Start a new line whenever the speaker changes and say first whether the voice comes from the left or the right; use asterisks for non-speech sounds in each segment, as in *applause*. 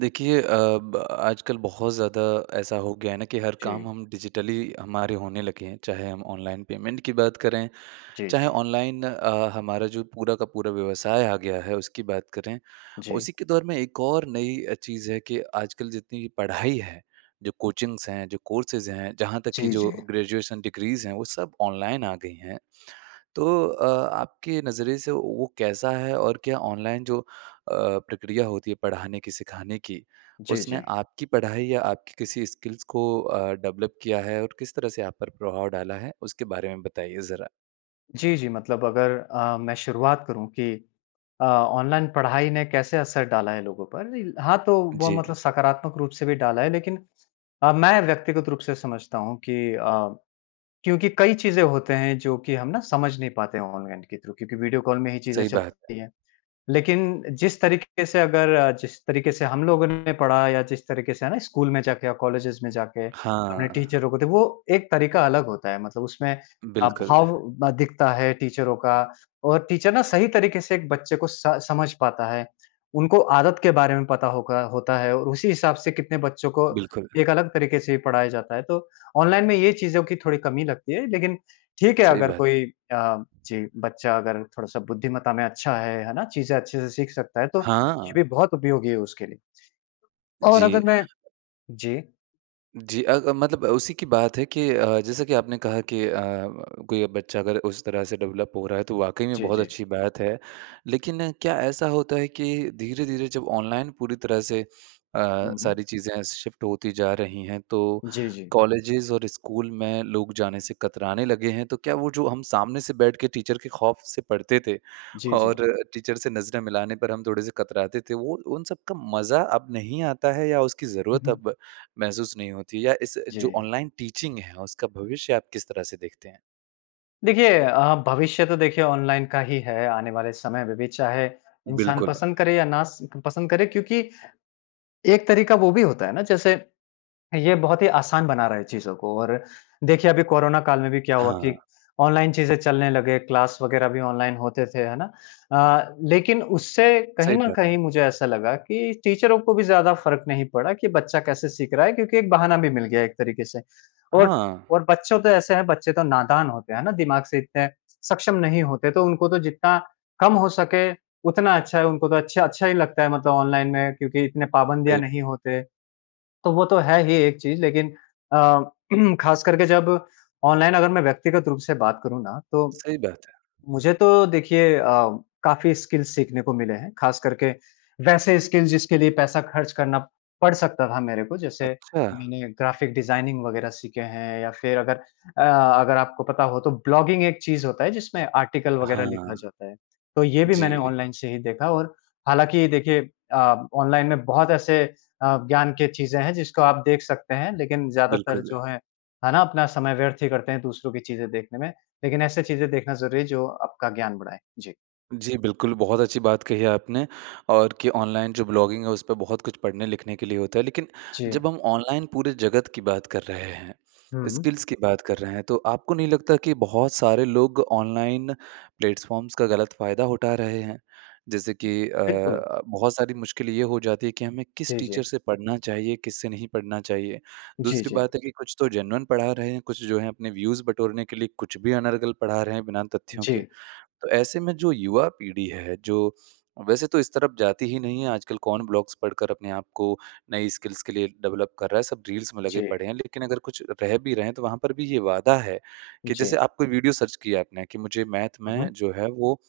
right: देखिए अ, ब आजकल बहुत ज़्यादा ऐसा हो गया है ना कि हर काम
left: जी।
right: हम डिजिटली हमारे होने लगे हैं। चाहे हम ऑनलाइन पेमेंट की बात करें,
left: जी,
right: चाहे
left: जी।
right: ऑनलाइन अ, हमारा जो पूरा का पूरा व्यवसाय आ गया है उसकी बात करें।
left: जी।
right: उसी के दौर में एक और नई चीज़ है कि आजकल जितनी पढ़ाई है जो कोचिंग्स हैं जो कोर्सेज़ हैं जहाँ तक की
left: जी,
right: जो
left: जी।
right: ग्रेजुएशन डिग्रीज़ हैं वो सब ऑनलाइन आ गई हैं। तो अ, आपके नज़रिए से वो कैसा है? और क्या ऑनलाइन जो अ, प्रक्रिया होती है पढ़ाने की सिखाने की
left: जी,
right: उसने
left: जी।
right: आपकी पढ़ाई या आपकी किसी स्किल्स को अ, डेवलप किया है और किस तरह से आप पर प्रभाव डाला है? उसके बारे में बताइए ज़रा।
left: जी, जी मतलब अगर अ, मैं शुरुआत करूँ कि अ, ऑनलाइन पढ़ाई ने कैसे असर डाला है लोगों पर? हाँ तो वो
right: जी।
left: मतलब सकारात्मक रूप से भी डाला है, लेकिन अ, मैं व्यक्तिगत रूप से समझता हूँ कि अ, क्योंकि कई चीज़ें होते हैं जो कि हम ना समझ नहीं पाते ऑनलाइन के थ्रू क्योंकि वीडियो कॉल में ही चीज़ें
right: सही बात है।
left: चलती हैं। लेकिन जिस तरीके से अगर जिस तरीके से हम लोगों ने पढ़ा या जिस तरीके से है ना स्कूल में जाके या कॉलेजेज़ में जाके अपने
right: हाँ।
left: टीचरों को तो वो एक तरीका अलग होता है मतलब उसमें अ,
right: बिल्कुल।
left: भाव दिखता है टीचरों का और टीचर ना सही तरीके से एक बच्चे को स समझ पाता है। उनको आदत के बारे में पता होगा होता है। और उसी हिसाब से कितने बच्चों को
right: बिल्कुल।
left: एक अलग तरीके से पढ़ाया जाता है। तो ऑनलाइन में ये चीज़ों की थोड़ी कमी लगती है। लेकिन ठीक है
right: सही
left: अगर
right: बात है।
left: कोई अ, जी बच्चा अगर थोड़ा-सा बुद्धिमत्ता में अच्छा है, है ना? चीज़ें अच्छे से सीख सकता है, तो ये
right: हाँ।
left: भी बहुत उपयोगी है उसके लिए। और अगर
right: जी।
left: मैं जी।
right: जी अ अ, मतलब उसी की बात है कि अ, जैसा कि आपने कहा कि अ, कोई बच्चा अगर उस तरह से डेवलप हो रहा है, तो वाक़ई में
left: जी,
right: बहुत
left: जी।
right: अच्छी बात है। लेकिन क्या ऐसा होता है कि धीरे-धीरे जब ऑनलाइन पूरी तरह से अ,
left: हुँ, हुँ।
right: सारी चीज़ें शिफ्ट होती जा रही हैं तो,
left: जी, जी।
right: कॉलेजेज़ और स्कूल में लोग जाने से कतराने लगे हैं। तो क्या वो जो हम सामने से बैठ के टीचर के खौफ से पढ़ते थे
left: जी, जी।
right: और टीचर से नजरें मिलाने पर हम थोड़े से कतराते थे, वो उन सब का मज़ा अब नहीं आता है या उसकी
left: हुँ,
right: ज़रूरत
left: हुँ।
right: अब महसूस नहीं होती या इस जो
left: जी।
right: ऑनलाइन टीचिंग है, उसका भविष्य आप किस तरह से देखते हैं?
left: देखिए अ, भविष्य तो देखिए ऑनलाइन का ही है आने वाले समय में भी चाहे, इंसान
right: बिल्कुल।
left: पसंद करे या ना स पसंद करे क्योंकि, एक तरीका वो भी होता है ना जैसे, ये बहुत ही आसान बना रहा है चीज़ों को और देखिए अभी कोरोना काल में भी क्या हुआ कि
right: हाँ।
left: ऑनलाइन चीज़ें चलने लगे, क्लास वग़ैरह भी ऑनलाइन होते थे, है ना? अ, लेकिन उससे कहीं
right: सही
left: न
right: बात है।
left: कहीं मुझे ऐसा लगा कि टीचरों को भी ज़्यादा फ़र्क नहीं पड़ा कि बच्चा कैसे सीख रहा है क्योंकि एक बहाना भी मिल गया एक तरीके से। और
right: हाँ।
left: और बच्चों तो ऐसे हैं, बच्चे तो नादान होते हैं ना दिमाग से इतने सक्षम नहीं होते तो उनको तो जितना कम हो सके उतना अच्छा है। उनको तो अच्छा अच्छा ही लगता है मतलब ऑनलाइन में क्योंकि इतने पाबंदियाँ
right: सही
left: नहीं होते। तो वो तो है ही एक चीज़ लेकिन अ, *clears throat* ख़ास करके जब ऑनलाइन अगर मैं व्यक्तिगत रूप से बात करूँ ना तो।
right: सही बात है।
left: मुझे तो देखिए अ, काफ़ी स्किल्स सीखने को मिले हैं। ख़ास करके वैसे स्किल जिसके लिए पैसा खर्च करना पड़ सकता था मेरे को जैसे,
right: अच्छा।
left: मैंने ग्राफ़िक डिज़ाइनिंग वग़ैरह सीखे हैं या फिर अगर अ, अगर आपको पता हो तो ब्लॉगिंग एक चीज़ होता है जिसमें आर्टिकल वग़ैरह लिखा
right: हाँ।
left: जाता है। तो ये भी मैंने
right: जी।
left: ऑनलाइन से ही देखा और हालाँकि देखिए अ, ऑनलाइन में बहुत ऐसे अ, ज्ञान के चीज़ें हैं, जिसको आप देख सकते हैं। लेकिन ज़्यादातर
right: बिल्कुल।
left: जो है, है ना, अपना समय व्यर्थ ही करते हैं दूसरों की चीज़ें देखने में। लेकिन ऐसे चीज़ें देखना ज़रूरी है जो आपका ज्ञान बढ़ाएँ। जी।
right: जी बिल्कुल, बहुत अच्छी बात कही है आपने और कि ऑनलाइन जो ब्लॉगिंग है, उस पे बहुत कुछ पढ़ने-लिखने के लिए होता है। लेकिन
left: जी।
right: जब हम ऑनलाइन पूरे जगत की बात कर रहे हैं,
left: हुँ।
right: स्किल्स की बात कर रहे हैं, तो आपको नहीं लगता कि बहुत सारे लोग ऑनलाइन प्लेटफ़ॉर्म्स का गलत फ़ायदा उठा रहे हैं? जैसे कि
left: बिल्कुल।
right: अ, बहुत सारी मुश्किल ये हो जाती है कि हमें किस
left: जी,
right: टीचर
left: जी।
right: से पढ़ना चाहिए, किस से नहीं पढ़ना चाहिए।
left: जी,
right: दूसरी
left: जी।
right: बात है कि कुछ तो जेन्युइन पढ़ा रहे हैं, कुछ जो हैं अपने व्यूज़ बटोरने के लिए कुछ भी अनर्गल पढ़ा रहे हैं बिना तथ्यों के।
left: जी।
right: तो ऐसे में जो युवा पीढ़ी है, जो वैसे तो इस तरफ जाती ही नहीं है, आजकल कौन ब्लॉग्स पढ़कर अपने आपको नई स्किल्स के लिए डेवलप कर रहा है। सब रील्स में लगे
left: जी।
right: पड़े हैं। लेकिन अगर कुछ रह भी रहे हैं, तो वहाँ पर भी ये वादा है कि जैसे
left: जी।
right: आप कोई वीडियो सर्च की है आपने कि मुझे मैथ
left: हुँ,
right: में
left: हुँ।
right: जो है, वो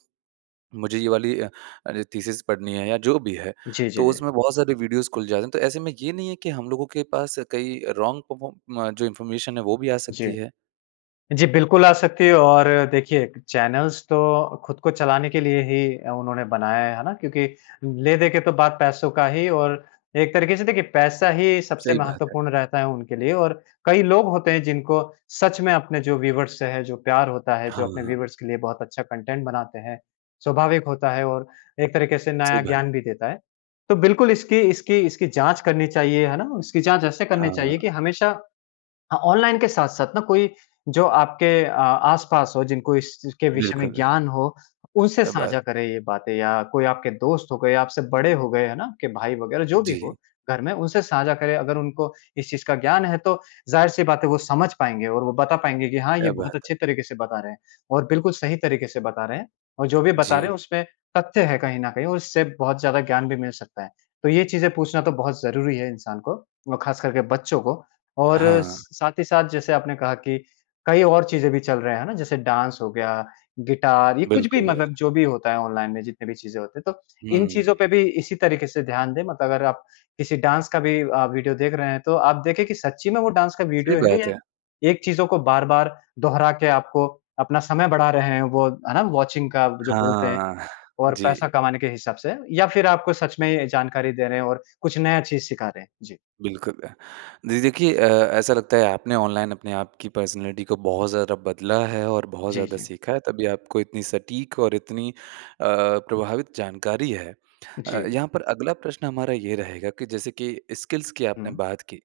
right: मुझे ये वाली अ अ, थीसिस पढ़नी है या जो भी है,
left: जी, जी,
right: तो
left: जी।
right: उसमें बहुत सारे वीडियोज़ खुल जाते हैं। तो ऐसे में ये नहीं है कि हम लोगों के पास कई अ, रॉन्ग पर्फॉर्म जो इन्फॉर्मेशन है, वो भी आ
left: जी।
right: सकती है?
left: जी, बिल्कुल आ सकती है और देखिए, चैनल्स तो खुद को चलाने के लिए ही उन्होंने बनाया है। है ना? क्योंकि ले-देके तो बात पैसों का ही और एक तरीक़े से देखिए पैसा ही सबसे
right: सही बात है।
left: महत्त्वपूर्ण रहता है उनके लिए और कई लोग होते हैं जिनको सच में अपने जो व्यूअर्स से है, जो प्यार होता है, जो अपने
right: हाँ।
left: व्यूअर्स के लिए बहुत अच्छा कंटेंट बनाते हैं। स्वाभाविक होता है और एक तरीक़े से
right: सही
left: नया
right: बात।
left: ज्ञान भी देता है। तो बिल्कुल इसकी इसकी इसकी जाँच करनी चाहिए। है ना? इसकी जाँच ऐसे करनी चाहिए
right: हाँ।
left: कि हमेशा हाँ, ऑनलाइन के साथ-साथ ना कोई जो आपके अ, आस-पास हो, जिनको इस चीज़ के विषय में
right: बिल्कुल।
left: ज्ञान हो, उनसे
right: क्या बात!
left: साझा करें ये बातें या कोई आपके दोस्त हो गए, आपसे बड़े हो गए, है ना? आप के भाई वगैरह जो भी हो
right: जी।
left: घर में, उनसे साझा करें। अगर उनको इस चीज़ का ज्ञान है, तो ज़ाहिर-सी बात है वो समझ पाएँगे और वो बता पाएँगे कि, "हाँ, ये
right: क्या
left: बहुत
right: बात है।
left: अच्छे तरीक़े से बता रहे हैं और बिल्कुल सही तरीक़े से बता रहे हैं और जो भी बता रहे
right: जी।
left: हैं, उसमें तथ्य है कहीं न कहीं और उससे बहुत ज़्यादा ज्ञान भी मिल सकता है।" तो ये चीज़ें पूछना तो बहुत ज़रूरी है इंसान को और खास करके बच्चों को। और
right: हाँ।
left: स साथ ही साथ जैसे आपने कहा कि कई और चीज़ें भी चल रहे हैं। है ना? जैसे डांस हो गया, गिटार, ये कुछ भी
right: बिल्कुल।
left: मतलब जो भी होता है ऑनलाइन में, जितने भी चीज़ें होती हैं। तो इन
right: हुँ।
left: चीज़ों पे भी इसी तरीक़े से ध्यान दें। मतलब अगर आप किसी डांस का भी अ, वीडियो देख रहे हैं, तो आप देखें कि सच्ची में वो डांस का
right: सही
left: वीडियो है
right: बात
left: या
right: है।
left: एक चीज़ों को बार-बार दोहरा के आपको अपना समय बढ़ा रहे हैं वो, है ना? वॉचिंग का जो बोलते हैं
right: हाँ
left: और
right: जी।
left: पैसा कमाने के हिसाब से या फिर आपको सच में जानकारी दे रहे हैं और कुछ नया चीज़ सिखा रहे हैं। जी।
right: बिल्कुल। जी देखिए अ, ऐसा लगता है, आपने ऑनलाइन अपने आपकी पर्सनैलिटी को बहुत ज़्यादा बदला है और बहुत
left: जी,
right: ज़्यादा
left: जी।
right: सीखा है, तभी आपको इतनी सटीक और इतनी अ, प्रभावित जानकारी है। अ,
left: जी।
right: यहाँ पर अगला प्रश्न हमारा ये रहेगा कि जैसे कि स्किल्स की आपने
left: हुँ।
right: बात की,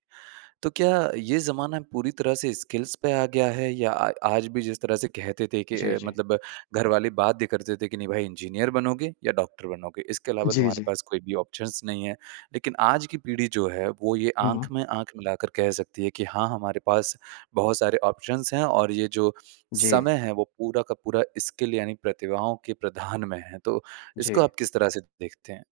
right: तो क्या ये ज़माना पूरी तरह से स्किल्स पे आ गया है? या आ आज भी जिस तरह से कहते थे कि
left: जी,
right: अ,
left: जी।
right: मतलब घर वाले बात भी करते थे कि, "नहीं, भई इंजीनियर बनोगे या डॉक्टर बनोगे। इसके अलावा
left: जी,
right: तुम्हारे
left: जी।
right: पास कोई भी ऑप्शंस नहीं है।" लेकिन आज की पीढ़ी जो है, वो ये
left: हुँ।
right: आँख में आँख मिलाकर कह सकती है कि, "हाँ, हमारे पास बहुत सारे ऑप्शंस हैं और ये जो
left: जी।
right: समय है, वो पूरा का पूरा स्किल यानी प्रतिभाओं के प्रधान में है।" तो इसको
left: जी।
right: आप किस तरह से देखते हैं?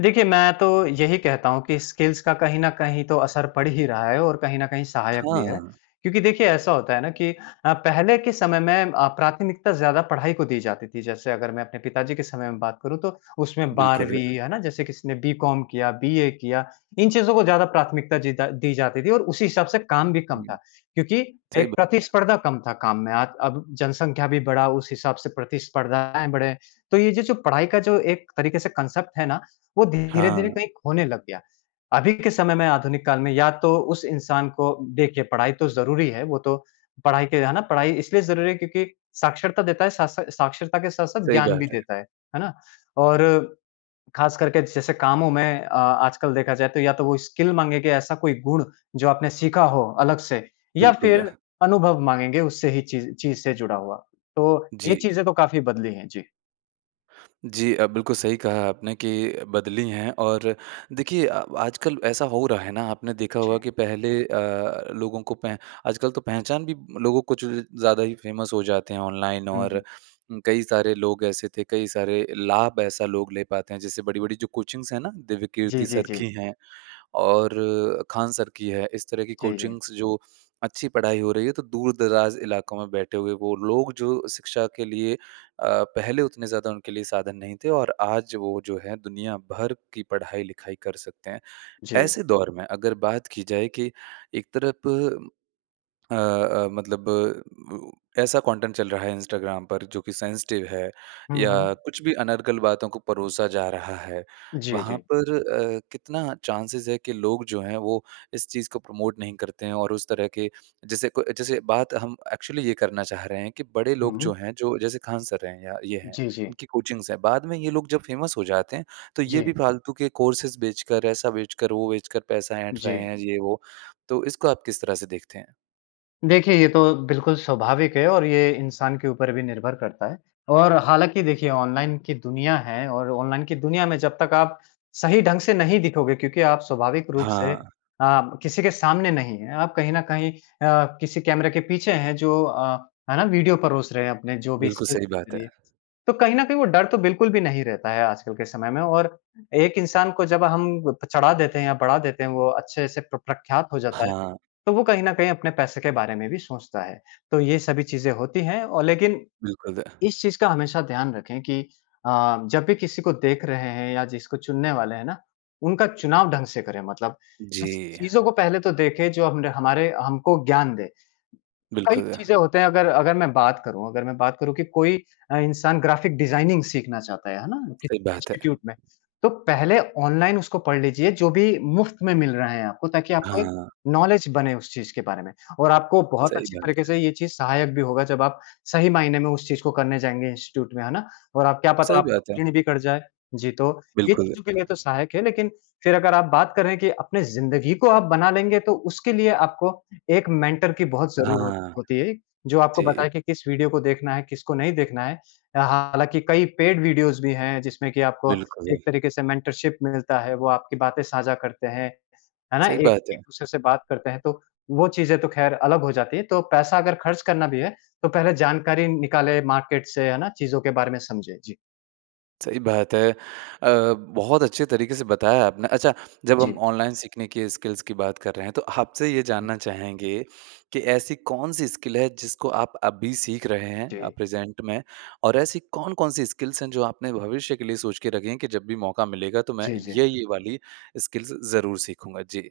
left: देखिए मैं तो यही कहता हूँ कि स्किल्स का कहीं न कहीं तो असर पड़ ही रहा है, और कहीं न कहीं सहायक
right: हाँ,
left: भी है।
right: हाँ।
left: क्योंकि देखिए ऐसा होता है ना कि अ, पहले के समय में अ, प्राथमिकता ज़्यादा पढ़ाई को दी जाती थी। जैसे अगर मैं अपने पिताजी के समय में बात करूँ तो उसमें
right: बिल्कुल।
left: 12वीं है ना? जैसे किसी ने बीकॉम किया बीए किया। इन चीज़ों को ज़्यादा प्राथमिकता जीदा दी जाती थी और उसी हिसाब से काम भी कम
right: हुँ।
left: था। क्योंकि
right: सही
left: एक
right: बात है।
left: प्रतिस्पर्धा कम था काम में। आज अब जनसंख्या भी बढ़ा, उस हिसाब से प्रतिस्पर्धाएँ बढ़े। तो ये जे जो पढ़ाई का जो एक तरीके से कांसेप्ट है ना, वो धीरे-धीरे
right: हाँ।
left: कहीं खोने लग गया। अभी के समय में आधुनिक काल में या तो उस इंसान को देखिए पढ़ाई तो ज़रूरी है वो तो, पढ़ाई के है ना? पढ़ाई इसलिए ज़रूरी है क्योंकि साक्षरता देता है, साथ सा साक्षरता के साथ-साथ
right: सही
left: ज्ञान भी
right: बात है।
left: देता है। है ना? और खास करके जैसे कामों में अ, आजकल देखा जाए तो या तो वो स्किल माँगेंगे ऐसा कोई गुण जो आपने सीखा हो अलग से, या
right: बिल्कुल।
left: फिर अनुभव माँगेंगे उससे ही चीज़ चीज़ से जुड़ा हुआ। तो ये
right: जी।
left: चीज़ें तो काफ़ी बदली हैं। जी।
right: जी अ, बिल्कुल सही कहा है आपने के बदली हैं और देखिए अ, आजकल ऐसा हो रहा है ना आपने देखा
left: जी।
right: होगा कि पहले अ, लोगों को पैं आजकल तो पहचान भी लोगों को जो ज़्यादा ही फ़ेमस हो जाते हैं ऑनलाइन
left: हुँ, हुँ।
right: और कई सारे लोग ऐसे थे, कई सारे लाभ ऐसा लोग ले पाते हैं। जैसे बड़ी-बड़ी जो कोचिंग्स है ना?
left: जी,
right: दिव्यकीर्ति
left: जी,
right: सर की
left: जी।
right: हैं और खान सर की है। इस तरह की
left: जी, जी।
right: कोचिंग्स जो अच्छी पढ़ाई हो रही है, तो दूर-दराज़ इलाकों में बैठे हुए वो लोग जो शिक्षा के लिए अ, पहले उतने ज़्यादा उनके लिए साधन नहीं थे और आज वो जो है, दुनिया भर की पढ़ाई-लिखाई कर सकते हैं।
left: जी।
right: ऐसे दौर में, अगर बात की जाए कि एक तरफ अ, अ, मतलब ऐसा कंटेंट चल रहा है इंस्टाग्राम पर जो कि सेंसिटिव है
left: हुँ,
right: या
left: हुँ।
right: कुछ भी अनर्गल बातों को परोसा जा रहा है।
left: जी,
right: वहाँ
left: जी।
right: पर अ, कितना चान्सेज़ है कि लोग जो हैं वो इस चीज़ को प्रमोट नहीं करते हैं और उस तरह के जैसे कोई जैसे बात हम एक्चुअली ये करना चाह रहे हैं कि बड़े
left: हुँ,
right: लोग जो
left: हुँ।
right: हैं जो जैसे खान सर हैं या ये हैं,
left: जी, जी।
right: इनकी कोचिंग्स हैं बाद में ये लोग जब फ़ेमस हो जाते हैं, तो ये भी
left: जी।
right: फ़ालतू के कोर्सेस बेच कर, ऐसा बेच कर, वो बेच कर पैसा ऐंठ रहे
left: जी।
right: हैं, ये वो, तो इसको आप किस तरह से देखते हैं?
left: देखिए ये तो बिल्कुल स्वाभाविक है और ये इंसान के ऊपर भी निर्भर करता है। और हालाँकि देखिए ऑनलाइन की दुनिया है और ऑनलाइन की दुनिया में जब तक आप सही ढंग से नहीं दिखोगे क्योंकि आप स्वाभाविक रूप से
right: हाँ।
left: आप किसी के सामने नहीं हैं आप कहीं न कहीं अ, किसी कैमरे के पीछे हैं जो अ, है ना वीडियो परोस रहे हैं अपने जो भी
right: बिल्कुल
left: स्क्रिप्ट
right: सही
left: के
right: बात है।
left: लिए। तो कहीं न कहीं वो डर तो बिल्कुल भी नहीं रहता है आजकल के समय में और एक इंसान को जब हम चढ़ा देते हैं या बढ़ा देते हैं वो अच्छे से प्र प्रख्यात हो जाता है
right: हाँ।
left: तो वो कहीं न कहीं अपने पैसे के बारे में भी सोचता है। तो ये सभी चीज़ें होती हैं अ, लेकिन
right: बिल्कुल।
left: इस चीज़ का हमेशा ध्यान रखें कि अ, जब भी किसी को देख रहे हैं या जिसको चुनने वाले हैं ना, उनका चुनाव ढंग से करें मतलब
right: जी।
left: ऐसी चीज़ों को पहले तो देखें जो हम हमारे हमको ज्ञान दें। कई
right: बिल्कुल।
left: चीजें होती हैं अगर अगर मैं बात करूँ अगर मैं बात करूँ कि कोई अ, इंसान ग्राफिक डिजाइनिंग सीखना चाहता है, है ना? कि
right: सही बात है।
left: इंस्टीट्यूट में, तो पहले ऑनलाइन उसको पढ़ लीजिए जो भी मुफ्त में मिल रहा है आपको ताकि आपको एक
right: हाँ।
left: नॉलेज बने उस चीज़ के बारे में। और आपको बहुत
right: सही
left: अच्छी
right: बात
left: तरीके
right: है।
left: से ये चीज़ सहायक भी होगा जब आप सही मायने में उस चीज़ को करने जाएँगे इंस्टीट्यूट में, है ना? और आप क्या पता
right: सही
left: आप
right: बात है।
left: क्लीन भी कर जाएँ। जी तो ये
right: बिल्कुल।
left: चीज़ों के लिए तो सहायक है लेकिन फ़िर अगर आप बात करें कि अपने ज़िंदगी को आप बना लेंगे तो उसके लिए आपको एक मेंटर की बहुत ज़रूरत
right: हाँ।
left: होती है जो आपको
right: जी।
left: बताए कि किस वीडियो को देखना है, किसको नहीं देखना है। अ, हालाँकि कई पेड वीडियोज़ भी हैं जिसमें कि आपको
right: बिल्कुल।
left: एक तरीके से मेंटरशिप मिलता है वो आपकी बातें साझा करते हैं, है ना?
right: सही बात है।
left: एक-दूसरे से बात करते हैं। तो वो चीज़ें तो खैर अलग हो जाती हैं। तो पैसा अगर खर्च करना भी है तो पहले जानकारी निकालें मार्केट से है ना चीज़ों के बारे में समझें। जी।
right: सही बात है। अ, बहुत अच्छे तरीके से बताया आपने। अच्छा जब हम
left: जी।
right: ऑनलाइन सीखने की स्किल्स की बात कर रहे हैं, तो आपसे ये
left: हुँ।
right: जानना चाहेंगे, कि ऐसी कौन-सी स्किल है जिसको आप अभी सीख रहे हैं अ,
left: जी।
right: प्रेज़ेंट में? और ऐसी कौन-कौन सी स्किल्स हैं, जो आपने भविष्य के लिए सोच के रखी हैं कि जब भी मौका मिलेगा तो मैं
left: जी, जी।
right: ये-ये वाली स्किल्स ज़रूर सीखूँगा? जी।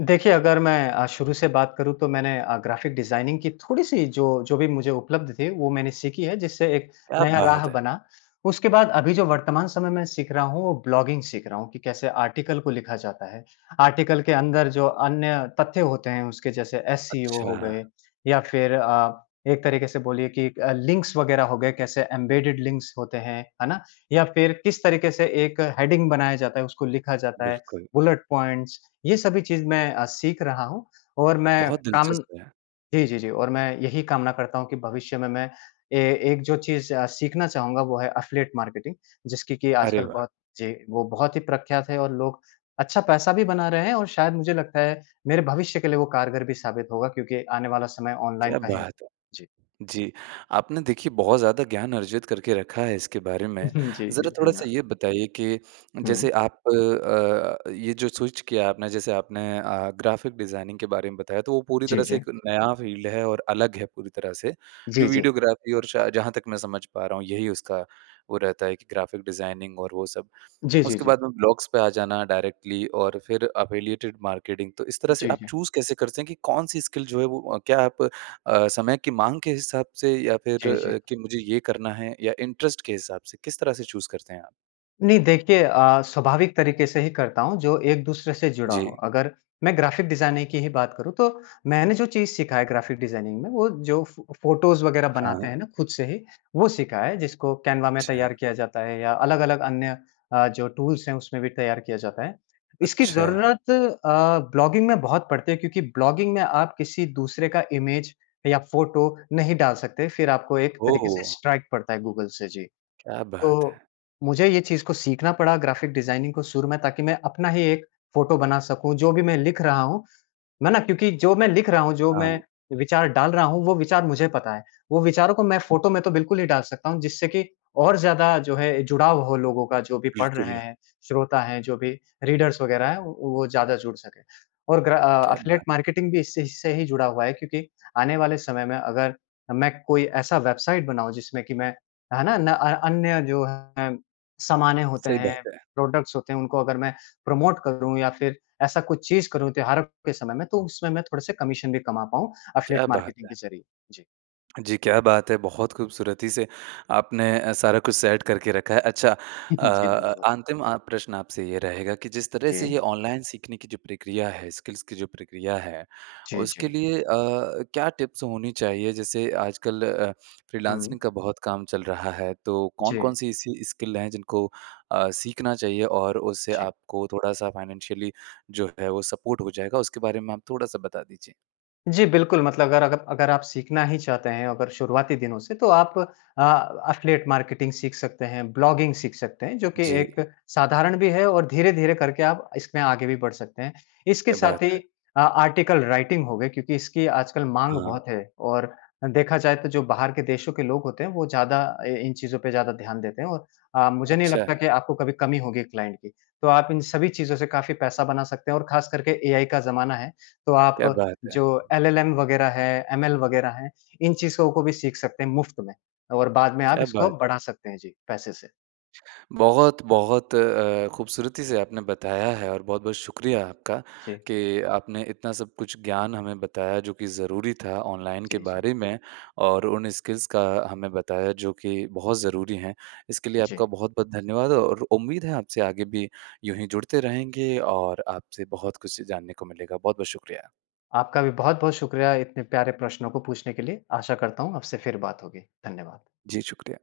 left: देखिए अगर मैं अ, शुरू से बात करूँ तो मैंने अ, ग़्राफ़िक डिज़ाइनिंग की थोड़ी-सी जो, जो भी मुझे उपलब्ध थे वो मैंने सीखी है जिससे एक
right: क्या
left: नया राह
right: बात है!
left: बना। उसके बाद अभी जो वर्तमान समय मैं सीख रहा हूँ, वो ब्लॉगिंग सीख रहा हूँ कि कैसे आर्टिकल को लिखा जाता है। आर्टिकल के अंदर जो अन्य तथ्य होते हैं, उसके जैसे एससीओ हो
right: अच्छा।
left: गए, या फिर अ, एक तरीके से बोलिए कि लिंक्स वगैरह हो गए, कैसे एम्बेडेड लिंक्स होते हैं, है ना? या फिर किस तरीके से एक हेडिंग बनाया जाता है, उसको लिखा जाता है
right: बिल्कुल।
left: बुलेट पॉइंट्स, ये सभी चीज़ मैं अ, सीख रहा हूँ। और मैं
right: बहुत
left: कामन
right: दिलचस्प है।
left: जी, जी, जी और मैं यही कामना करता हूँ कि भविष्य में मैं ए एक जो चीज़ अ, सीखना चाहूँगा, वो है अफ़िलिएट मार्केटिंग, जिसकी कि
right: अरे
left: आजकल
right: वाह!
left: बहुत जी, वो बहुत ही प्रख्यात है और लोग अच्छा पैसा भी बना रहे हैं और शायद मुझे लगता है मेरे भविष्य के लिए वो कारगर भी साबित होगा, क्योंकि आने वाला समय ऑनलाइन
right: क्या
left: का है।
right: बात है!
left: जी।
right: जी। आपने देखिए बहुत ज़्यादा ज्ञान अर्जित करके रखा है इसके बारे में।
left: *chuckles* जी, जी,
right: ज़रा थोड़ा-सा
left: धन्यवाद।
right: ये बताइए कि जैसे
left: हुँ।
right: आप अ, ये जो स्विच किया आपने जैसे आपने अ, ग्राफिक डिज़ाइनिंग के बारे में बताया, तो वो पूरी
left: जी,
right: तरह से
left: जी।
right: एक नया फ़ील्ड है और अलग है पूरी तरह से। जो
left: जी, जी।
right: वीडियोग्राफी और शायद जहाँ तक मैं समझ पा रहा हूँ, यही उसका वो रहता है कि ग्राफिक डिज़ाइनिंग और वो सब।
left: जी, जी,
right: उसके
left: जी।
right: बाद में ब्लॉग्स पे आ जाना डायरेक्टली और फिर अफ़िलिएटेड मार्केटिंग। तो इस तरह से
left: जी,
right: आप
left: जी।
right: चूज़ कैसे करते हैं कि कौन-सी स्किल जो है वो क्या आप अ, समय की माँग के हिसाब से या फिर
left: जी, जी।
right: कि मुझे ये करना है या इंटरेस्ट के हिसाब से, किस तरह से चूज़ करते हैं आप?
left: नहीं देखिए अ, स्वाभाविक तरीके से ही करता हूँ जो एक दूसरे से जुड़ा हो।
right: जी।
left: अगर मैं ग्राफ़िक डिज़ाइनिंग की ही बात करूँ तो मैंने जो चीज़ सीखा है ग्राफ़िक डिज़ाइनिंग में वो जो फ़ फ़ोटोज़ वग़ैरह
right: हाँ।
left: बनाते हैं ना ख़ुद से ही वो सीखा है जिसको कैनवा में
right: अच्छा।
left: तैयार किया जाता है या अलग-अलग अन्य अ, जो टूल्स हैं उसमें भी तैयार किया जाता है। इसकी
right: अच्छा।
left: ज़रूरत अ, ब्लॉगिंग में बहुत पड़ती है क्योंकि ब्लॉगिंग में आप किसी दूसरे का इमेज या फ़ोटो नहीं डाल सकते फ़िर आपको एक तरीके से
right: ओह!
left: स्ट्राइक पड़ता है गूगल से। जी।
right: क्या बात
left: तो
right: है!
left: मुझे ये चीज़ को सीखना पड़ा ग्राफ़िक डिज़ाइनिंग को शुरू में ताकि मैं अपना ही एक फ़ोटो बना सकूँ जो भी मैं लिख रहा हूँ मैं ना क्योंकि जो मैं लिख रहा हूँ, जो मैं
right: हाँ।
left: विचार डाल रहा हूँ, वो विचार मुझे पता है। वो विचारों को मैं फ़ोटो में तो बिल्कुल ही डाल सकता हूँ जिससे कि और ज़्यादा जो है जुड़ाव हो लोगों का जो भी पढ़ रहे
right: बिल्कुल।
left: हैं श्रोता हैं, जो भी रीडर्स वग़ैरह हैं वो ज़्यादा जुड़ सकें। और ग्रा अ,
right: क्या
left: एफ़िलिएट
right: बात!
left: मार्केटिंग भी इससे इससे से ही जुड़ा हुआ है क्योंकि आने वाले समय में अगर मैं कोई ऐसा वेबसाइट बनाऊँ जिसमें कि मैं है ना? न अ, अन्य जो है सामानें होते
right: सही
left: हैं,
right: बात है।
left: प्रोडक्ट्स होते हैं उनको अगर मैं प्रमोट करूँ या फ़िर ऐसा कुछ चीज़ करूँ त्योहारों के समय में तो उसमें मैं थोड़े-से कमीशन भी कमा पाऊँ एफ़िलिएट
right: क्या बात
left: मार्केटिंग
right: है!
left: के ज़रिए। जी।
right: जी, क्या बात है, बहुत खूबसूरती से आपने अ, सारा कुछ सेट करके रखा है। अच्छा, अ,
left: *chuckles* जी
right: अ,
left: धन्यवाद।
right: अंतिम अ, प्रश्न आपसे ये रहेगा कि जिस तरह से
left: जी।
right: ये ऑनलाइन सीखने की जो प्रक्रिया है, स्किल्स की जो प्रक्रिया है।
left: जी,
right: उसके
left: जी।
right: लिए अ, क्या टिप्स होनी चाहिए? जैसे आजकल अ, फ़्रीलांसिंग
left: हुँ।
right: का बहुत काम चल रहा है, तो
left: जी।
right: कौन-कौन-सी ऐसी स्किल है, जिनको अ, सीखना चाहिए और उससे
left: जी।
right: आपको थोड़ा-सा फ़ाइनेंशियली जो है वो सपोर्ट हो जाएगा। उसके बारे में आप थोड़ा-सा बता दीजिए।
left: जी बिल्कुल, मतलब अगर अगर अगर आप सीखना ही चाहते हैं, अगर शुरुआती दिनों से, तो आप अ, एफ़िलिएट मार्केटिंग सीख सकते हैं, ब्लॉगिंग सीख सकते हैं। जो कि एक
right: जी।
left: साधारण भी है और धीरे-धीरे करके आप इसमें आगे भी बढ़ सकते हैं। इसके
right: क्या बात
left: साथ
right: है।
left: ही आ आर्टिकल राइटिंग हो गई, क्योंकि इसकी आजकल माँग
right: हाँ।
left: बहुत है और देखा जाए तो जो बाहर के देशों के लोग होते हैं, वो ज़्यादा ए इन चीज़ों पे ज़्यादा ध्यान देते हैं और अ, मुझे नहीं
right: अच्छा।
left: लगता कि आपको कभी कमी होगी क्लाइंट की। तो आप इन सभी चीज़ों से काफ़ी पैसा बना सकते हैं और खास करके एआई का ज़माना है। तो
right: क्या
left: आप
right: बात है।
left: जो एलएलएम वग़ैरह है, एमएल वग़ैरह हैं। इन चीज को को भी सीख सकते हैं मुफ़्त में और बाद में आप
right: क्या
left: इसको
right: बात है।
left: बढ़ा सकते हैं जी पैसे से।
right: बहुत-बहुत अ, अ, खूबसूरती से आपने बताया है और बहुत-बहुत शुक्रिया आपका
left: जी।
right: कि आपने इतना सब कुछ ज्ञान हमें बताया जो कि ज़रूरी था ऑनलाइन के
left: जी, जी।
right: बारे में, और उन स्किल्स का हमें बताया, जो कि बहुत ज़रूरी हैं। इसके लिए आपका
left: जी।
right: बहुत-बहुत धन्यवाद और उम्मीद है आपसे आगे भी यूँ ही जुड़ते रहेंगे और आपसे बहुत कुछ जानने को मिलेगा। बहुत-बहुत शुक्रिया।
left: आपका भी बहुत-बहुत शुक्रिया इतने प्यारे प्रश्नों को पूछने के लिए। आशा करता हूँ आपसे फिर बात होगी। धन्यवाद।
right: जी शुक्रिया।